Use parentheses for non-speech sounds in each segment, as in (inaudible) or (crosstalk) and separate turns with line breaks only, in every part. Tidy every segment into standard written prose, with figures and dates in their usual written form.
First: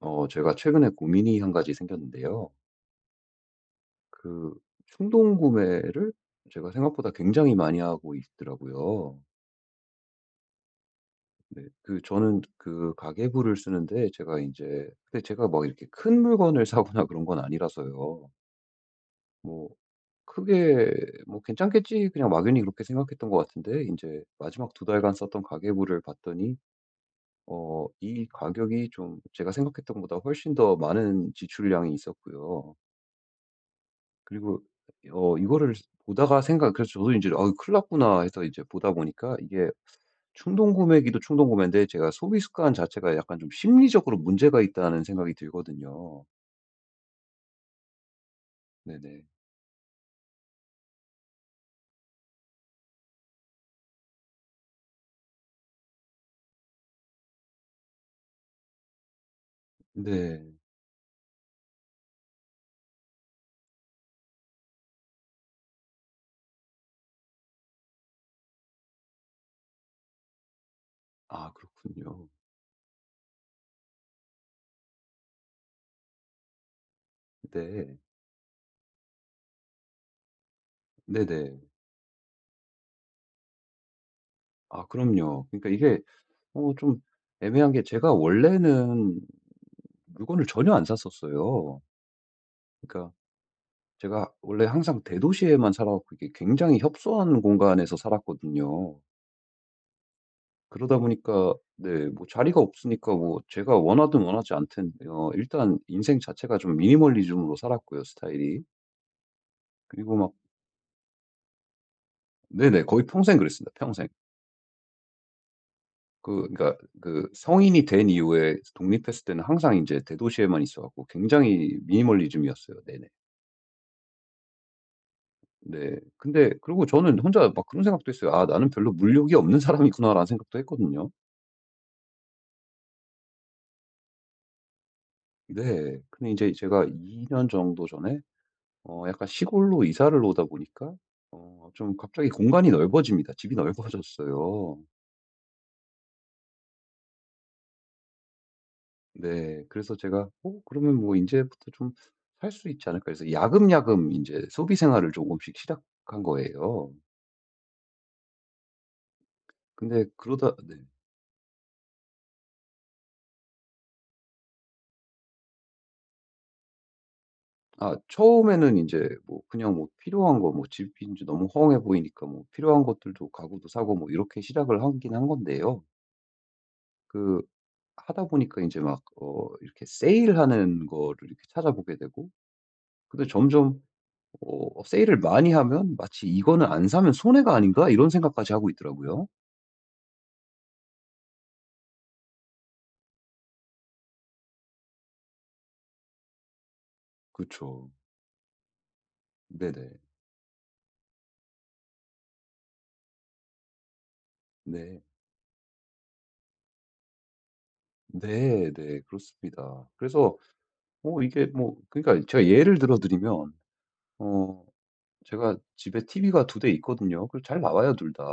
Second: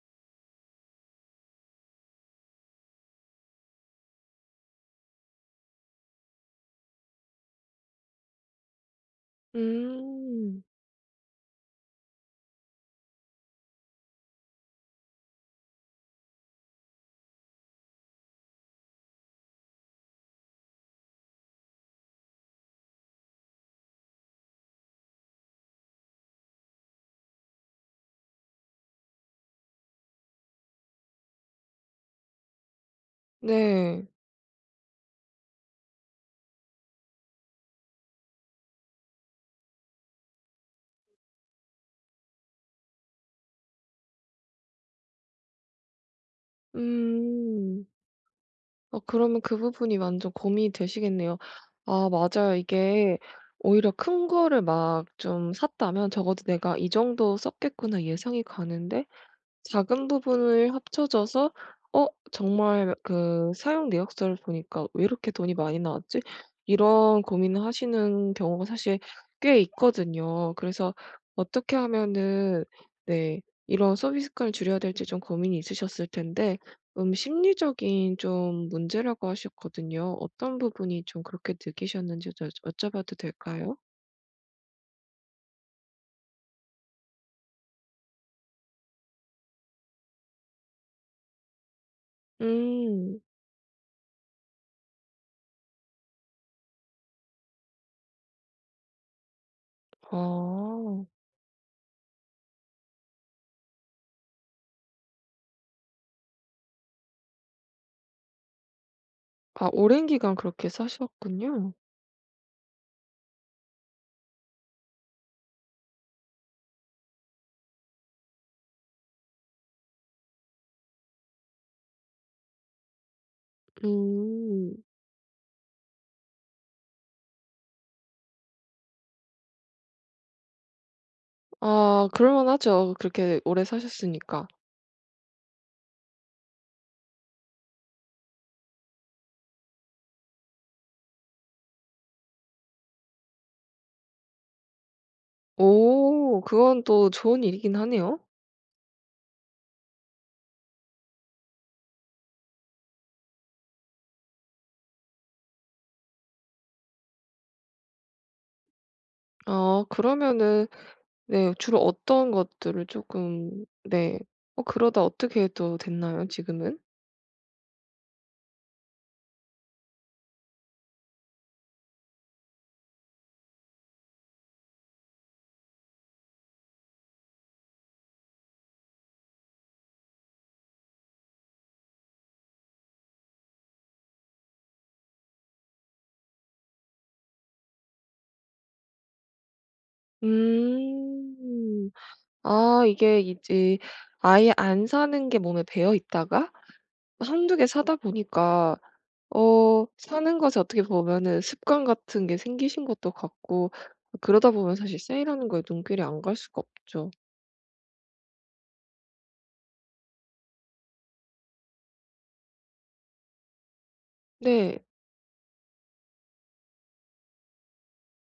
제가 최근에 고민이 한 가지 생겼는데요. 그 충동 구매를 제가 생각보다 굉장히 많이 하고 있더라고요.
음.
네, 그 저는 그 가계부를 쓰는데 제가 이제 근데 제가 막 이렇게 큰 물건을 (laughs) 사거나 그런 건 아니라서요. 뭐 크게 뭐 괜찮겠지 그냥 막연히 그렇게 생각했던 것 같은데 이제 마지막 2달간 썼던 가계부를 봤더니 이 가격이 좀 제가 생각했던 것보다 훨씬 더 많은 지출량이 있었고요.
네.
그리고 이거를 보다가 생각 그래서 저도 인제 '아 큰일 났구나.' 해서 이제 보다 보니까 이게 충동 구매기도 충동 구매인데 제가 소비 습관 자체가 약간 좀 심리적으로 문제가 있다는 생각이 들거든요.
음.
네네.
그러면 그 부분이 완전 고민이 되시겠네요. 아 맞아요. 이게 오히려 큰 거를 막 좀 샀다면 적어도 '내가 이 정도 썼겠구나.' 예상이 가는데 작은
네.
부분을 합쳐져서 어 정말 그 사용 내역서를 보니까 '왜 이렇게 돈이 많이 나왔지?' 이런 고민을 하시는 경우가 사실 꽤 있거든요. 그래서
아
어떻게
그렇군요.
하면은 네 이런 소비 습관을 줄여야 될지 좀 고민이 있으셨을 텐데
네.
심리적인 좀 문제라고 하셨거든요. 어떤 부분이 좀 그렇게
네네.
느끼셨는지 좀 여쭤봐도 될까요?
아 그럼요. 그러니까 이게 좀 애매한 게 제가 원래는 물건을 전혀 안 샀었어요. 그러니까
음.
제가 원래 항상 대도시에만 살아 갖고 이게 굉장히 협소한 공간에서 살았거든요. 그러다
아.
보니까 네 뭐 자리가 없으니까 뭐 제가 원하든 원하지 않든 일단 인생 자체가 좀 미니멀리즘으로 살았고요 스타일이.
아 오랜
그리고 막
기간 그렇게 사셨군요.
네네. 거의 평생 그랬습니다 평생. 그러니까 그 성인이 된 이후에 독립했을 때는 항상 이제 대도시에만 있어 갖고 굉장히 미니멀리즘이었어요. 네네.
음.
네. 근데 그리고 저는 혼자 막 그런 생각도 했어요. '아 나는 별로 물욕이 없는 사람이구나.'라는 생각도 했거든요.
아 그럴만 하죠. 그렇게 오래 사셨으니까.
네. 근데 이제 제가 2년 정도 전에 약간 시골로 이사를 오다 보니까 좀 갑자기 공간이 넓어집니다. 집이 넓어졌어요.
오 그건 또 좋은 일이긴 하네요.
네. 그래서 제가 '어 그러면 뭐 이제부터 좀 살 수 있지 않을까.' 해서 야금야금 이제 소비 생활을 조금씩 시작한 거예요.
아
근데 그러다
그러면은
네.
네 주로 어떤 것들을 조금 네. 그러다 어떻게 또 됐나요 지금은?
아 처음에는 이제 뭐 그냥 뭐 필요한 거 뭐 집인지 너무 허황해 보이니까 뭐 필요한 것들도 가구도 사고 뭐 이렇게 시작을 하긴 한 건데요. 그 하다 보니까 이제 막 이렇게 세일하는 거를 이렇게 찾아보게 되고 근데 점점 세일을 많이 하면 마치 '이거는 안 사면 손해가 아닌가?' 이런 생각까지 하고 있더라고요.
음. 아 이게 이제 아예 안 사는 게 몸에 배어 있다가 한두 개
그쵸.
사다 보니까
네네.
사는 것에 어떻게 보면은 습관 같은 게 생기신 것도 같고 그러다 보면 사실
네.
세일하는 거에 눈길이 안 갈 수가 없죠.
네 네. 그렇습니다. 그래서 이게 뭐 그러니까 제가 예를 들어 드리면 어
네.
제가 집에 TV가 두 대 있거든요. 그잘 나와요 둘 다.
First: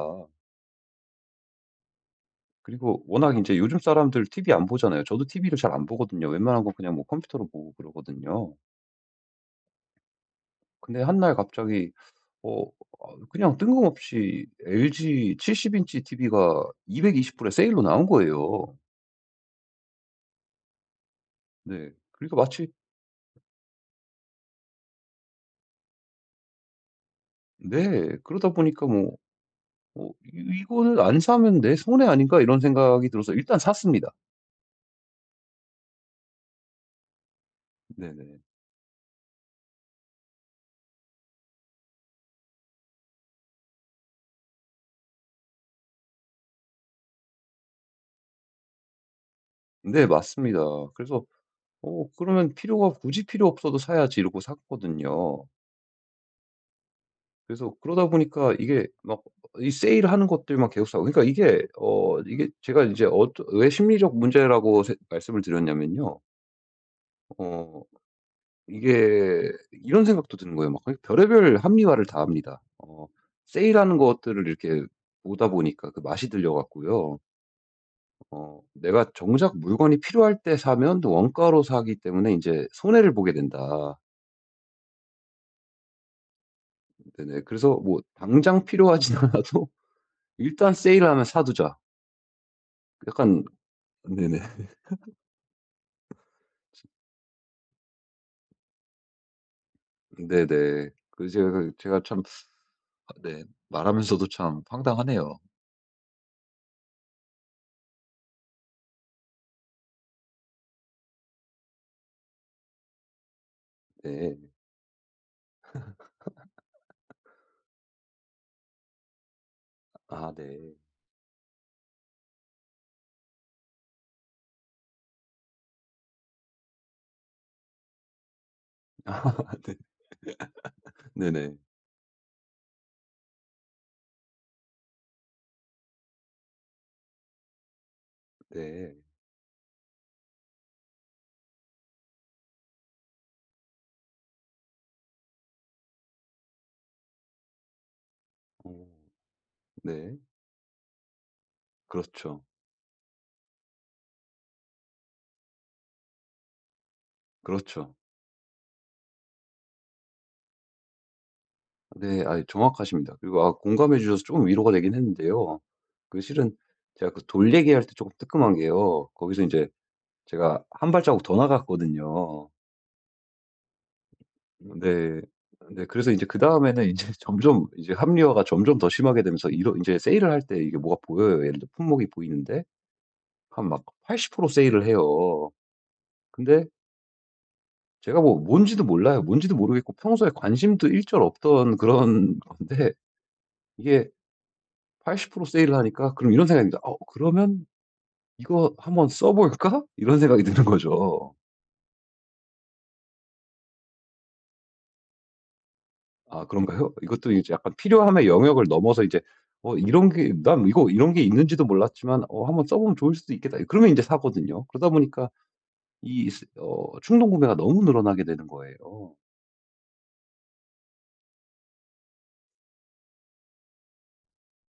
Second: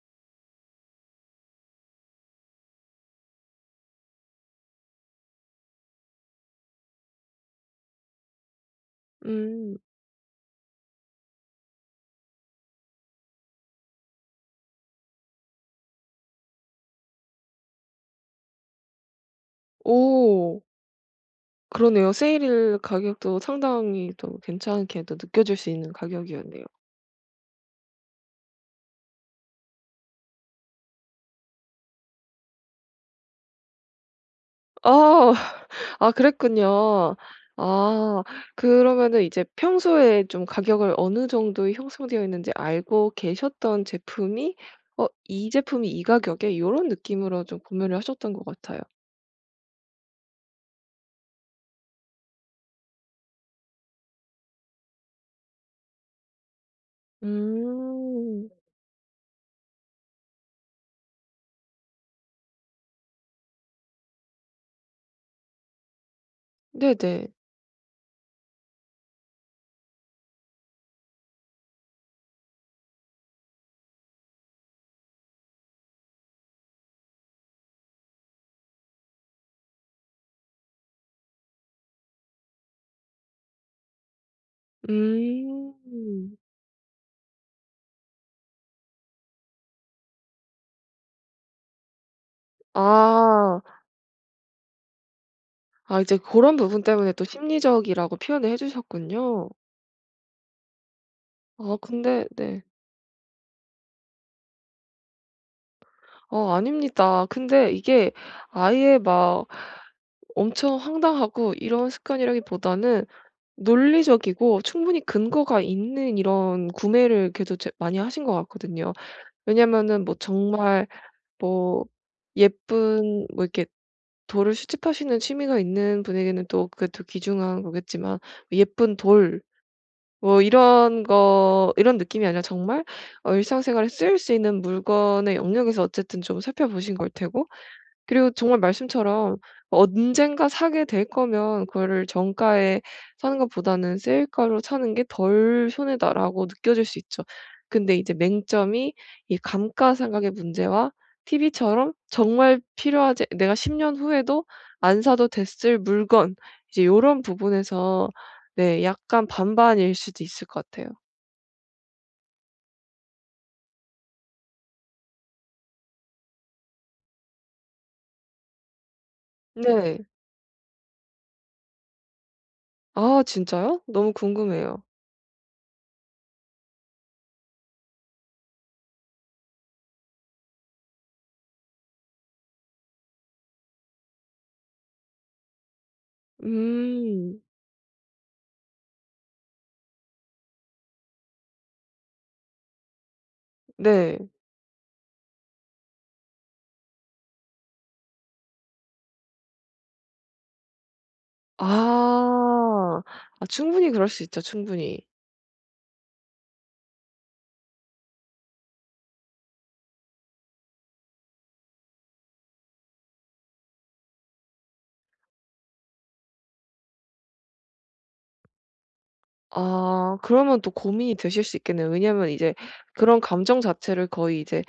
그리고 워낙 이제 요즘 사람들 TV 안 보잖아요. 저도 TV를 잘 안 보거든요. 웬만한 건 그냥 뭐 컴퓨터로 보고 그러거든요.
음.
근데 한 날 갑자기 어 그냥 뜬금없이 LG 70 인치 TV가 220 불에 세일로 나온 거예요.
오
네.
그러네요.
그러니까 마치
세일 가격도 상당히 또 괜찮게 또 느껴질 수 있는 가격이었네요.
네. 그러다 보니까 뭐 '어 이 이거는 안 사면 내 손해 아닌가?' 이런 생각이 들어서 일단 샀습니다.
아. (laughs) 아 그랬군요. 아
네네.
그러면은 이제 평소에 좀 가격을 어느 정도 형성되어 있는지 알고 계셨던 제품이 '어 이 제품이 이 가격에.' 이런 느낌으로 좀 구매를 하셨던 것 같아요.
네 맞습니다. 그래서 '어 그러면 필요가 굳이 필요 없어도 사야지.' 이러고 샀거든요. 그래서 그러다
음.
보니까 이게 막 이 세일하는 것들만 계속 사고 그러니까 이게 이게 제가 이제 왜 심리적 문제라고 세 말씀을 드렸냐면요.
네네.
어 이게 이런 생각도 드는 거예요. 막 거의 별의별 합리화를 다 합니다. 세일하는 것들을 이렇게 보다 보니까 그 맛이 들려 갖고요. 내가 정작 물건이 필요할 때 사면 또 원가로 사기 때문에 이제 손해를 보게 된다.
음.
네네. 그래서 뭐 당장 필요하진 않아도 (laughs) '일단 세일하면 사 두자.' 약간
아.
네네.
아 이제 그런 부분 때문에 또 심리적이라고 표현을 해 주셨군요.
네네.
아
제가 참,
근데 네.
아 네, 말하면서도 참 황당하네요.
아닙니다. 근데 이게 아예 막 엄청 황당하고 이런 습관이라기보다는
네.
논리적이고 충분히 근거가 있는 이런 구매를 그래도 제 많이 하신 것 같거든요. 왜냐면은 뭐
아 네.
정말 뭐 예쁜 뭐 이렇게 돌을 수집하시는 취미가 있는 분에게는 또 그게 또 귀중한 거겠지만 예쁜
(laughs) 아
돌
네.
뭐 이런
네네.
거 이런 느낌이 아니라 정말 일상생활에 쓰일 수 있는 물건의 영역에서 어쨌든 좀 살펴보신 걸 테고 그리고 정말
네.
말씀처럼 언젠가 사게 될 거면 그거를 정가에 사는 것보다는 세일가로 사는 게 '덜 손해다.'라고 느껴질 수 있죠. 근데 이제
어
맹점이 이
네.
감가상각의 문제와 TV처럼
그렇죠.
정말 필요하지 내가 10년 후에도 안 사도 됐을 물건 이제 요런
그렇죠.
부분에서 네 약간 반반일 수도 있을 것 같아요.
네. 아 정확하십니다. 그리고 아 공감해 주셔서 조금 위로가 되긴 했는데요. 그 실은 제가 그 돌 얘기할 때 조금 뜨끔한 게요. 거기서 이제
네.
제가 한 발자국 더 나갔거든요.
아 진짜요? 너무 궁금해요.
네. 네 그래서 이제 그다음에는 이제 (laughs) 점점 이제 합리화가 점점 더 심하게 되면서 이런 이제 세일을 할 때 이게 뭐가 보여요. 예를 들어 품목이 보이는데 한 막 80% 세일을 해요. 근데
음.
제가 뭐 뭔지도 몰라요. 뭔지도 모르겠고 평소에 관심도 일절 없던 그런 (laughs) 건데 이게
네.
80% 세일을 하니까 그럼 이런 생각이 듭니다. '어 그러면 이거 한번 써 볼까?' 이런 생각이 드는 거죠.
아. 아 충분히 그럴 수 있죠, 충분히.
아 그런가요? 이것도 이제 약간 필요함의 영역을 넘어서 이제 '어 이런 게 있는지도 몰랐지만 어 한번 써 보면 좋을 수도 있겠다.' 그러면 인제 사거든요. 그러다 보니까 이 스 어 충동 구매가 너무 늘어나게 되는 거예요.
아 그러면 또 고민이 되실 수 있겠네요. 왜냐면 이제 그런 감정 자체를 거의 이제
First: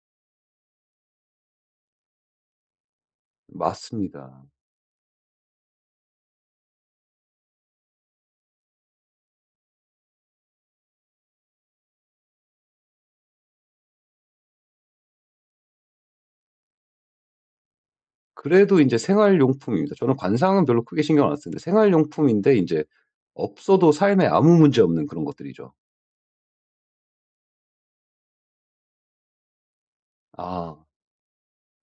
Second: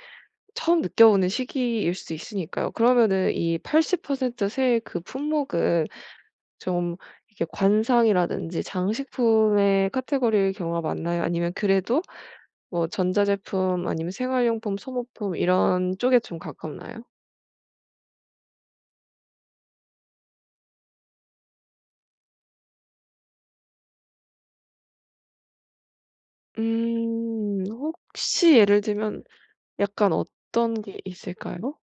처음 느껴보는 시기일 수 있으니까요. 그러면은 이 80%
맞습니다.
세의 그 품목은 좀 이렇게 관상이라든지 장식품의 카테고리의 경우가 많나요? 아니면 그래도 뭐 전자제품 아니면 생활용품, 소모품 이런 쪽에 좀 가깝나요?
그래도 인제 생활용품입니다. 저는 관상은 별로 크게 신경 안 쓰는데 생활용품인데 인제 없어도 삶에 아무 문제 없는 그런 것들이죠.
음. 혹시 예를 들면 약간
아.
어떤 게 있을까요?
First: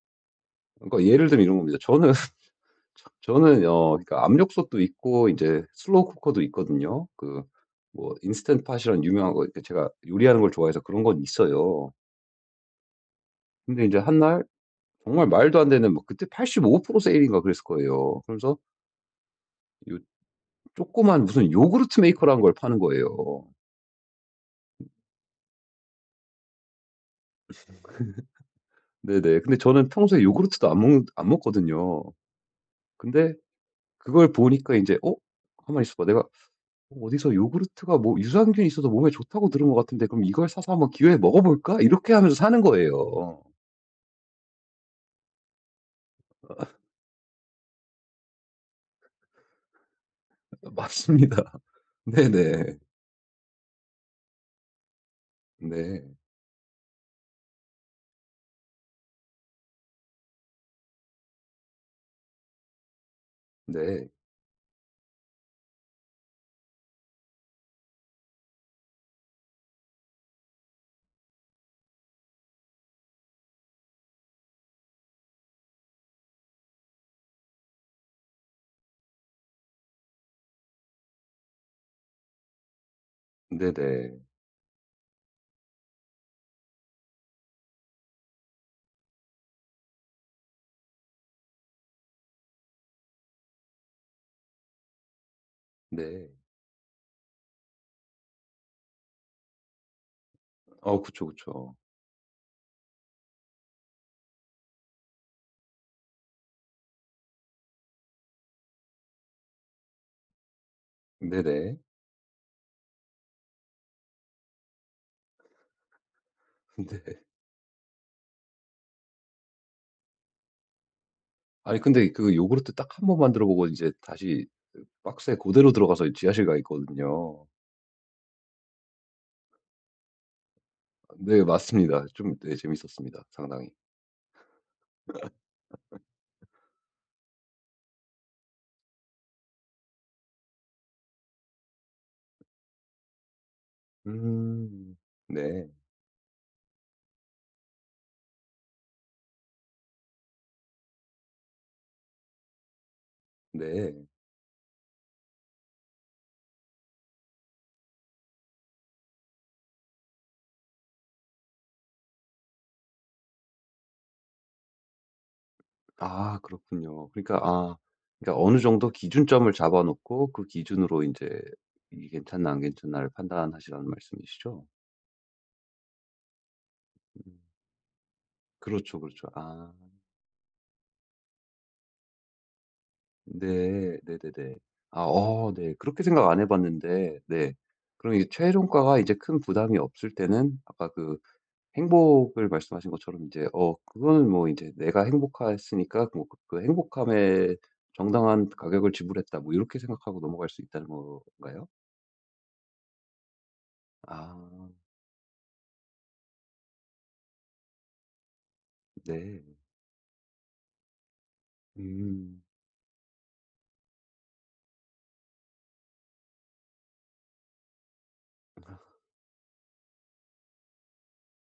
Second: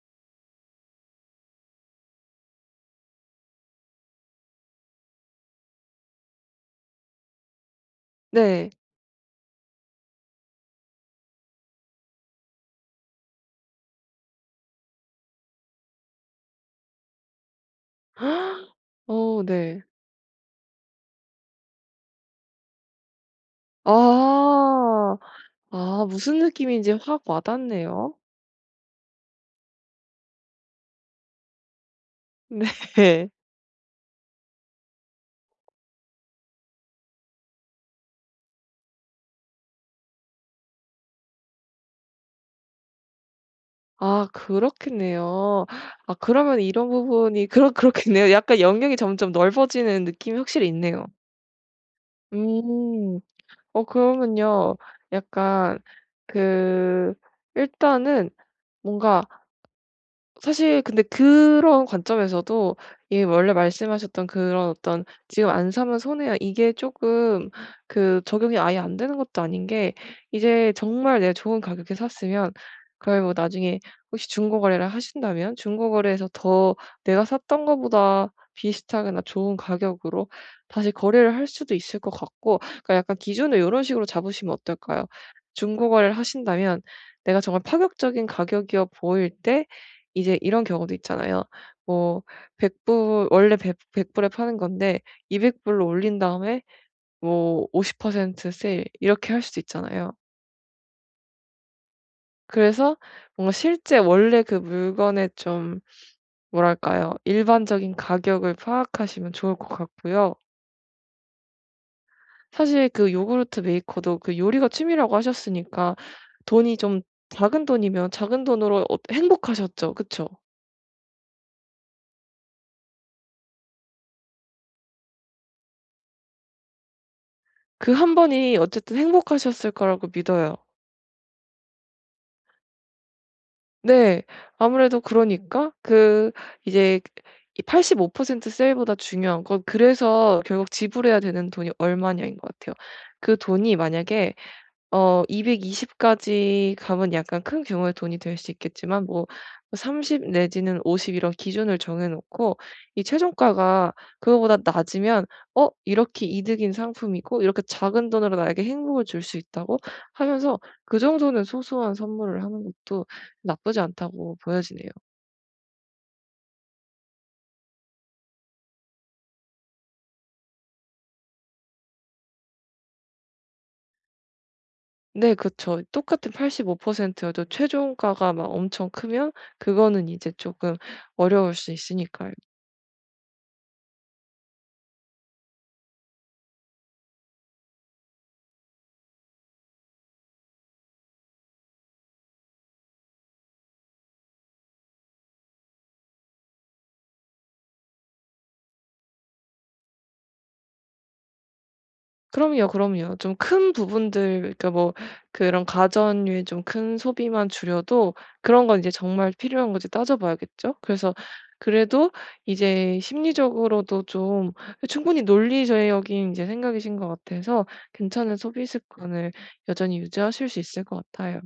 그러니까 예를 들면 이런 겁니다. 저는 (laughs) 저는 그러니까 압력솥도 있고 이제 슬로우 쿠커도 있거든요. 그 뭐 인스턴트
네.
팟이라는 유명한 거 이렇게 제가 요리하는 걸 좋아해서 그런 건 있어요. 근데 이제 한 날 정말 말도 안 되는 뭐 그때 85% 세일인가 그랬을 거예요. 그러면서
(gasps) 어 네.
요 조그만 무슨 요구르트 메이커라는 걸 파는 거예요.
아. 아 무슨 느낌인지 확 와닿네요.
네네. 근데 저는 평소에 요구르트도 안 먹거든요.
네.
근데
(laughs)
그걸 보니까 이제 '어 가만히 있어 봐. 내가 어디서 요구르트가 뭐 유산균이 있어서 몸에 좋다고 들은 것 같은데 그럼 이걸 사서 한번 기회에 먹어볼까? 이렇게 하면서 사는 거예요.
아 그렇겠네요. 아 그러면 이런 부분이 그렇겠네요. 약간 영역이 점점 넓어지는 느낌이 확실히
(laughs)
있네요.
맞습니다. 네네.
음. 그러면요. 약간
네.
그 일단은 뭔가 사실 근데 그런 관점에서도 이 원래
네.
말씀하셨던 그런 어떤 '지금 안 사면 손해야.' 이게 쪼끔 그 적용이 아예 안 되는 것도 아닌 게 이제 정말 내가 좋은 가격에 샀으면 그걸 뭐 나중에 혹시 중고 거래를 하신다면 중고 거래에서 더 내가 샀던 거보다 비슷하거나 좋은 가격으로 다시 거래를 할 수도 있을 것 같고 그러니까 약간 기준을 요런 식으로
네네.
잡으시면 어떨까요? 중고 거래를 하신다면 내가 정말 파격적인 가격이어 보일 때 이제 이런 경우도 있잖아요. 뭐 백 불 원래 100 불에 파는 건데 200 불로 올린
네.
다음에 뭐 50% 세일 이렇게 할 수도 있잖아요.
그쵸, 그쵸.
그래서 뭔가 실제 원래 그 물건의 좀 뭐랄까요? 일반적인 가격을 파악하시면 좋을 것 같고요.
네네.
사실 그 요구르트 메이커도 그 요리가 취미라고 하셨으니까 돈이
네.
좀 작은 돈이면 작은 돈으로 어 행복하셨죠. 그쵸?
아니 근데 그 요구르트 딱 한 번 만들어 보고 이제 다시 그 박스에 그대로 들어가서 지하실 가 있거든요.
그 한 번이 어쨌든 행복하셨을 거라고 믿어요.
네 맞습니다. 좀 네 재밌었습니다 상당히.
네. 아무래도 그러니까 그 이제 이 85% 세일보다 중요한 건 그래서 결국 지불해야 되는 돈이 얼마냐인 것 같아요. 그 돈이 만약에
음. 네.
220 까지 가면 약간 큰 규모의 돈이 될 수 있겠지만 뭐 30 내지는 50 이런 기준을 정해 놓고 이 최종가가
네.
그거보다 낮으면 '어 이렇게 이득인 상품이고 이렇게 작은 돈으로 나에게 행복을 줄 수 있다고?' 하면서 그 정도는 소소한 선물을 하는 것도 나쁘지 않다고 보여지네요.
아 그렇군요. 그러니까 어느 정도 기준점을 잡아 놓고 그 기준으로 이제 이게 괜찮나 안 괜찮나를 판단하시라는 말씀이시죠?
네 그쵸. 똑같은 85%
음.
여도 최종가가 막 엄청
그렇죠, 그렇죠.
크면
아.
그거는 이제 조금 어려울 수 있으니까요.
네. 네네네. 네. 그렇게 생각 안 해 봤는데 네. 그럼 이 최종가가 이제 큰 부담이 없을 때는 아까 그 행복을 말씀하신 것처럼 이제 그거는 뭐 이제 '내가 행복했으니까 뭐 그 행복함에 정당한 가격을 지불했다.' 뭐 이렇게 생각하고 넘어갈 수 있다는 건가요?
그럼요, 그럼요. 좀 큰 부분들
아
그러니까 뭐 그런 가전류의 좀 큰 소비만 줄여도 그런 건 이제 정말
네.
필요한 건지 따져 봐야겠죠. 그래서 그래도
음.
이제 심리적으로도 좀 충분히 논리적인 이제 생각이신 것 같아서 괜찮은 소비 습관을 여전히 유지하실 수 있을 것 같아요.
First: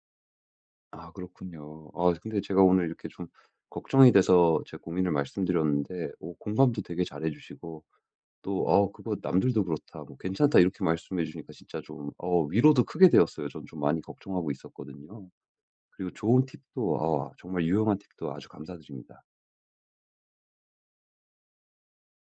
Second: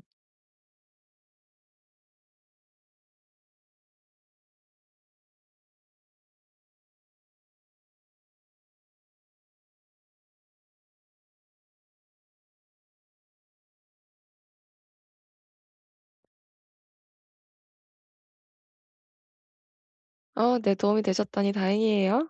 아 그렇군요. 아 근데 제가 오늘 이렇게 좀 걱정이 돼서 제 고민을 말씀드렸는데 오 공감도 되게 잘해 주시고 또 "어 그거 남들도 그렇다." 뭐 "괜찮다." 이렇게 말씀해 주니까 진짜 좀 위로도 크게 되었어요. 전 좀 많이 걱정하고 있었거든요. 그리고 좋은 팁도 정말 유용한 팁도 아주 감사드립니다.
네 도움이 되셨다니 다행이에요.